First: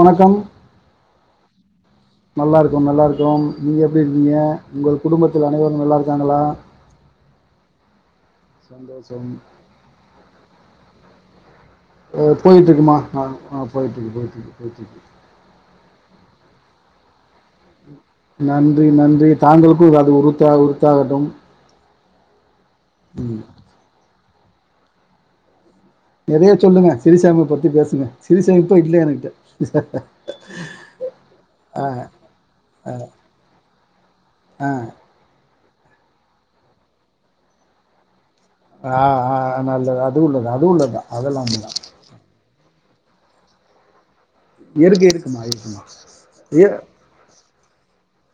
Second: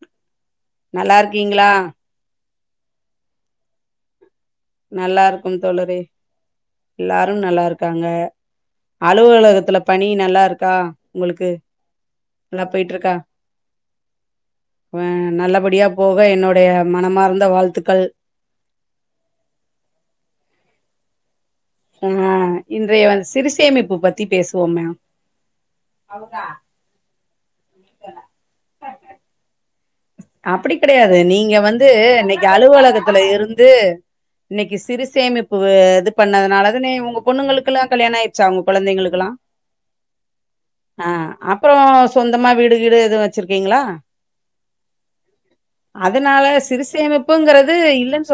வணக்கம் நல்லா இருக்கீங்களா நல்லா இருக்கோ நல்லா இருக்கேஓ நீங்க எப்டி இருக்கீங்க உங்கள் குடும்பத்தில் அனைவரும் நல்லா இருக்காங்களா எல்லாரு நல்லா இருக்காங்க சந்தோஷம் அலுவலகத்துல பணி நல்லா இருக்கா உங்களுக்கு அது நல்லா போயிட்டு இருக்குமா இருக்கா ஆ போயிட்டு இருக்கு போயிட்டு இருக்கு நல்ல படியா போக என்னுடைய மனமார்ந்த வாழ்த்துக்கள் நன்றி நன்றி தாங்களுக்கு அது உறுத்தா உறுத்தாகட்டும் ஆ இன்றைய வந்து சிறிசேமைப்பு பத்தி பேசுவோ மே நெறைய சொல்லுங்க சிறுசோமிப்பு பத்தி பேசுங்க சிறுசோமிப்போ இல்ல எங்கிட்ட அப்டி கெடையாது நீங்க வந்து இன்னிக்கி அலுவலகத்துல இருந்து ஆ இன்னிக்கி சிறுசோ சேமிப்பு இது பண்ணதுனால தானே உங்க பொண்ணுங்களுக்கெல்லா கல்யாண ஆயிருக்கு ஆச்சு அவுங்க ஆ கெழந்தைங்களுக்கெல்லா ஆ, நல்லது அது உள்ளது அது உள்ளது ஆ தான். அதெல்லாம் அப்றோ உண்மைதான் சொந்தமா வீடு கீடு எதுவு வெச்சிருக்கீங்களா இருக்கு இருக் அதனால சிறுசேமிப்புங்கிறது இல்லன்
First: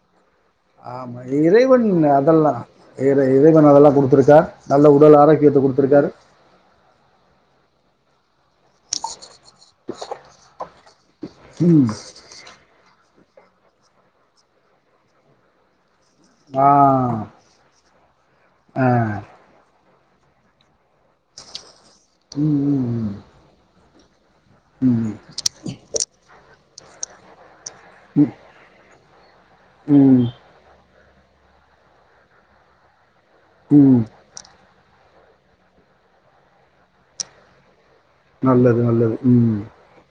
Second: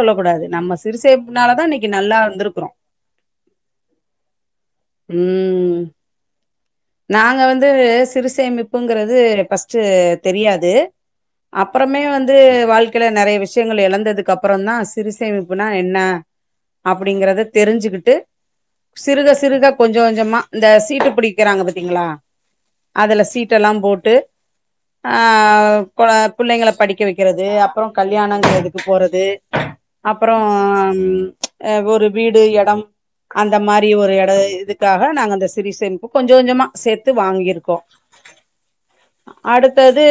ஆமா இறைவன் நல்லா அதெல்லா இருந்திருக்கிறோம். இறை இறைவன் அதெல்லா குடுத்துருக்கார் நல்ல உடல் ஆரோக்கியத்த ம். குடுத்துருக்காரு நாங்க வந்து சிறுசேமிப்புங்கிறது ஃபஸ்ட்டு தெரியாது ம் அப்புறமே வந்து வாழ்க்கையில நெறைய விஷயங்கள் இழந்ததுக்கு அப்புறந்தா சிறுசேமிப்புனா என்ன ஆ அப்படிங்கிறத தெரிஞ்சுக்கிட்டு ஆ சிறுக சிறுக கொஞ்ச கொஞ்சமா இந்த சீட்டு பிடிக்கிறாங்க பாத்தீங்களா ம் ம் அதில சீட்டெல்லா போட்டு ம் ஆ கொழ பிள்ளைங்கள படிக்க வைக்கிறது அப்புறோ கல்யாணங்கறதுக்கு போறது ம் ம் அப்றோ ஆ ஒரு வீடு எடம் அந்த மாரி ம் ஒரு எட இதுக் க்காக நாங்க அந்த சிறி சேமிப்பு கொஞ்ச கொஞ்சமா சேத்து வாங்கிருக்கோ நல்லது நல்லது ம் வந்து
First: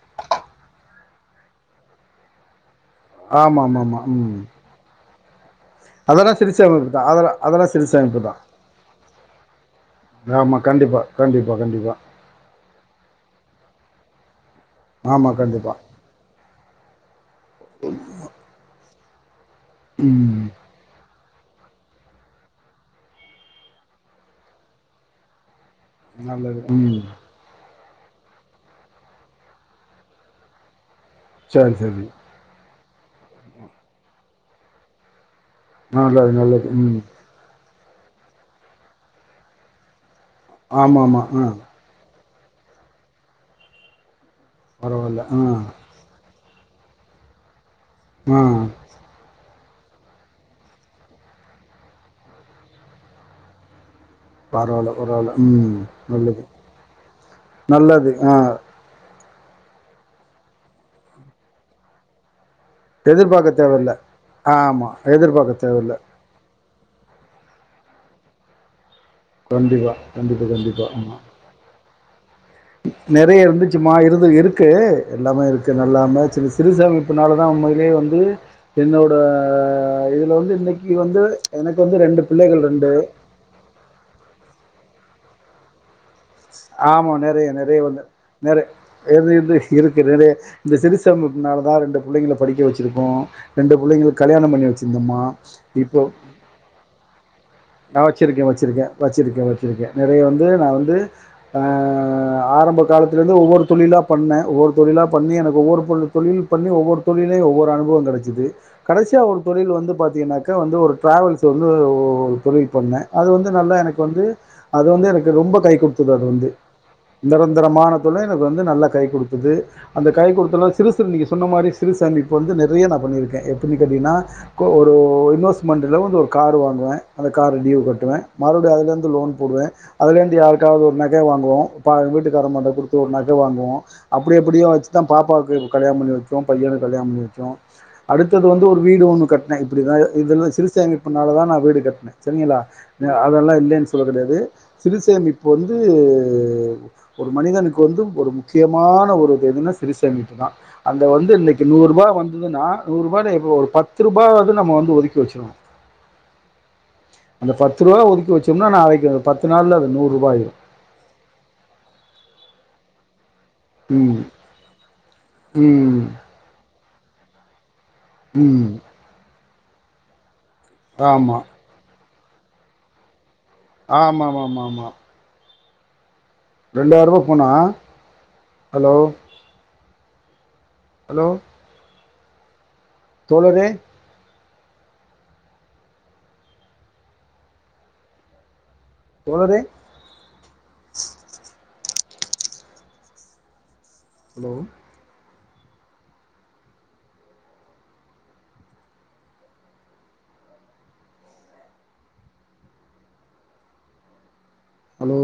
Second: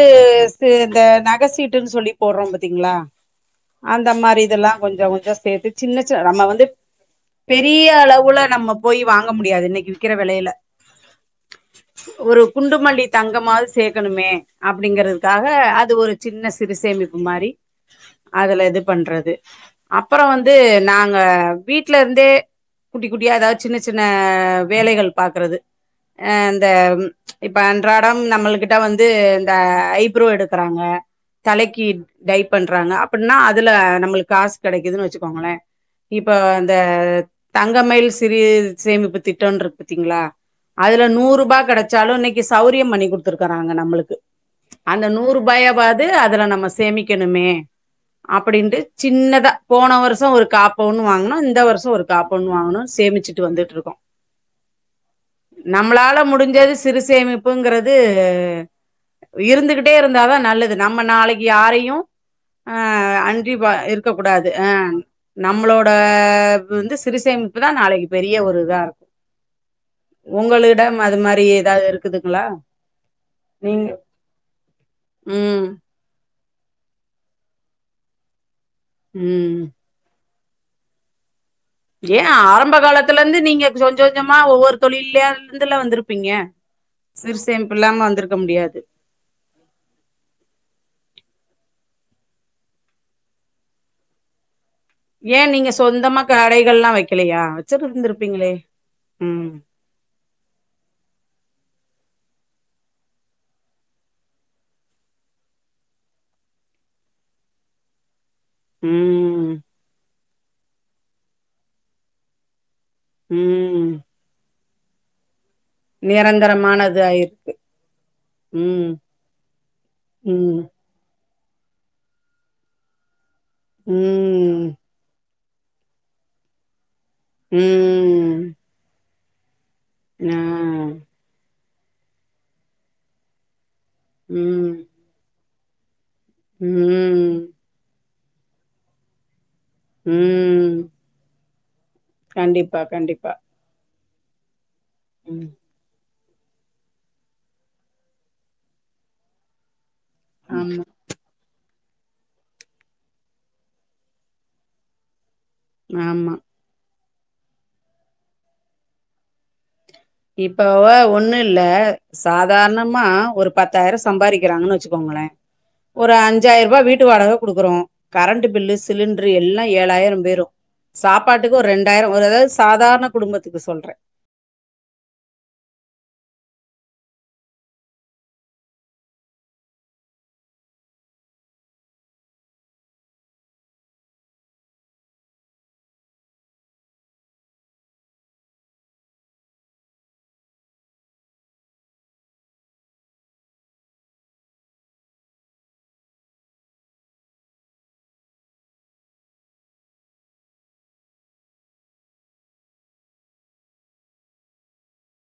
இந்த நகசீட்டுன்னு சொல்லி போட்றோ பாத்தீங்களா ஆமா ஆமா ஆமா அந்த ம் மாரி இதெல்லா கொஞ்ச கொஞ்சோ சேத்து சின்ன சின்ன அதெல்லா நம்ம சிறுசு வந்து அமைப்பு தா அதெல்லா அதெல்லா பெரிய சிறுசு அமைப்பு தா அளவுல நம்ம போய் வாங்க முடியாது இன்னிக்கி விக் ஆமா கண்டிப்பா கண்டிப்பா கண்டிப்பா ஒரு குண்டுமல்லி தங்கமாவது சேக்கணுமே ஆமா அப்டிங்கிறதுக்காக கண்டிப்பா அது ஒரு சின்ன சிறுசேமிப் மாரி அதுல இது பண்றது அப்பறோ ம் வந்து நாங் ங்க வீட்ல இருந்தே குட்டி குட்டியா ஏதாவது சின்ன சின்ன வேலைகள் பாக்குறது ஏ நல்லது அந்த ம் இப்ப அன்றாடம் நம்முள் கிட்ட வந்து இந்த ஐப்ரோ எடுக்குறாங்க சரி தலைக்கு சரி டை பண்றாங்க அபிட்னா அதுல நம்முளுக் காசு கெடைக்குதுன் வெச்சுக்கோங்களே நல்லது இப்போ நல்லது அந்த ம் தங்கமயில் சிறிய சேமிப்பு திட்டோன்ருக் பத்தீங்களா ஆமா அதுல ஆமா நூறு ஆ ரூபா கெடக் ச்சாலு இன்னைக்கு சௌரியம் பண்ணி குடுத்துருக்கறாங்க நம்முளுக்கு அந்த பரவால்ல ஆ நூரூபாயாவது அதுல சேமிக்கணுமே ஆ அப்டின்டு சின்னதா போன வருசோ ஒரு காப்பவுன்னு வருசோ ஒரு காப்பவுன் வாங்கணுன் சேமிச்சுட்டு வந்துட்ருக்கோ பரவால்ல பரவால்ல ம் நம்மளால நல்லது முடிஞ்சது சிறு சேமிப்புங்கிறது நல்லது ஆ இருந்துகிட்டே இருந்தாதா நல்லது நம்ம நாளைக்கு யாரையு ஆ எதிர்பாக்க அன்றிப்ப தேவல்ல இருக்க கூடாது அ ஆமா எதிர்பாக்க நம்ளோட தேவல்ல இது சிறுசேமிப்பு தா நாளைக் பெரிய ஒரு இதா இருக்கு கண்டிப்பா கண்டிப்பா கண்டிப்பா உங்களிடம் அது மாரி ஏதாவது இருக்குதுங்களா நெறைய நீங்க இருந்துச்சுமா இருந்து இருக்கு எல்லாமே ம் இருக்கு நல்லா [unintelligible] சிறுசேமிப்புனால மொதலையே வந்து என்னோட ம் இதுல வந்து இன்னிக்கி வந்து எனக்கு வந்து ஏ பிள்ளைகள் ஆரம்ப காலத்துல இருந்து நீங்க சொஞ்ச கொஞ்சமா ஒவ்வொரு தொழில்யா இருந்துல வந்துருப் இருப்பீங்க சிறு சேமிப்பு இல்லாம வந்திருக்க முடியாது எது இது இருக்குது இது இந்த சிறுசேமிப்புனால தா ரெண்டு பிள்ளைங்கள படிக்க வெச்சருக்கோ ரெண்டு புள்ளைங்களுக் கல்யாணம் பண்ணி வெச்சு ஏ நீங்க சொந்தமா கடைகள்ல்லா வெக்கலையா நா வெச்சிருக்கே வெச்சிருக்கே வெச்சிருக்கே வெச்சிருக்கே நெறைய வந்து நா வந்து ஆ ஆரம்ப காலத்திலிருந்து ஒவ்வொரு தொழிலாக பண்ணே ஒவ்வொரு தொழிலா பண்ணி எனக்கு ஒவ்வொரு பொ தொழில் பண்ணி ஒவ்வொரு தொழிலே ஒ்வவொரு அனுபவ கெடைக் சிது கடைசியா ஒரு ம் தொழில் வந்து பாத்தீங்கனாக்க வந்து ஒரு ட்ராவல்ஸ் வந்து ஒரு தொழில் பண்ணே அது வந்து நல்லா ம் எனக்கு வந்து அது வந்து எனக்கு ரொம்ப கை குடுத்தது அது வந்து நிரந்தரமானது ஆயிருக்கு இந்தளவுக் [unintelligible] எனக்கு வந்து நல்ல ம் கை குடுத்தது அந்த கை ம் குடுத்த [unintelligible] நீங்க சொன்ன மாரி சிறுசேமிப்பு வந்து நெறைய நா பண்ணிருக்கே எப்டின் கேட்டீங்கனா ம் க ஒரு [unintelligible] மெண்ட்ல வந்து ஒரு கார் வாங்குவே அந்த கார் டியூ கட்டுவே ம் மறுபடியு அதுலிருந்து லோன் போடுவே அதுலிருந்து ஆ யாருக் காவது ஒரு நக வாங்குவோ ப வீட்டுக்காரமாட குடுத்து ஒரு நக வாங்குவோ அப்டி எப்டியோ ம் வெச் தா பாப்பாவுக்கு கல்யாணம் பண்ணி வெச்சோ பையனுக் கல்யாணம் பண்ணி ம் வெச்சோ அடுத்தது வந்து ஒரு வீடு ஒன்னு கட் நா இப்டிதா இதெல்லா ம் சிறிசமிப்புனால தா நா வீடு கட்னே செரிங்களா கண்டிப்பா கண்டிப்பா அதெல்லா இல்லன் சொல்ல கெடையாது சிறு ம் சேமிப்பு வந்து து ஒரு மனிதனுக்கு வந்து ஒரு முக்கியமான ஒரு இது எதுனா சிறிசேமிப்பு தா ஆமா அதுல த வந்து இன்னைக்கு நூறுரூபா வந்துதுனா நூறு ரூபாயல எதோ ஒரு பத்து ரூபாவாவது நம்ம வந்து ஒதுக்கி வெச்சுருவோ ஆம்மா அந்த ரூபா ஒதுக்கி வெச்சம்னா நாளைக்கு அத பத்து நாள்ல அது நூறு இப்பவா ஒன்னு இல்ல சாதாரணமா ஒரு பத்தாயிர ம் சம்பாதிக்கிறாங்கன் வெச்சுக்கோங்களே ம் ஒரு அஞ்சாயிரவா வீட்டு வாடகை குடுக்குறோ கரண்ட்டு ம் பில்லு சிலிண்ட்ரு எல்லா ஏழாயிர போயிரு ஆமாம் ஆமாம் சாப்பாட்டுக்கு ஒர் ரெண் டாயரோ ஒரு இது சாதாரண குடும்பத்துக்கு சொல் ஆ ஆம்மாம்மாம்மாம்மா ரெண்டாயிரபா போனா ஹலோ ஹலோ தோழரே தோழரே ஹலோ ஹலோ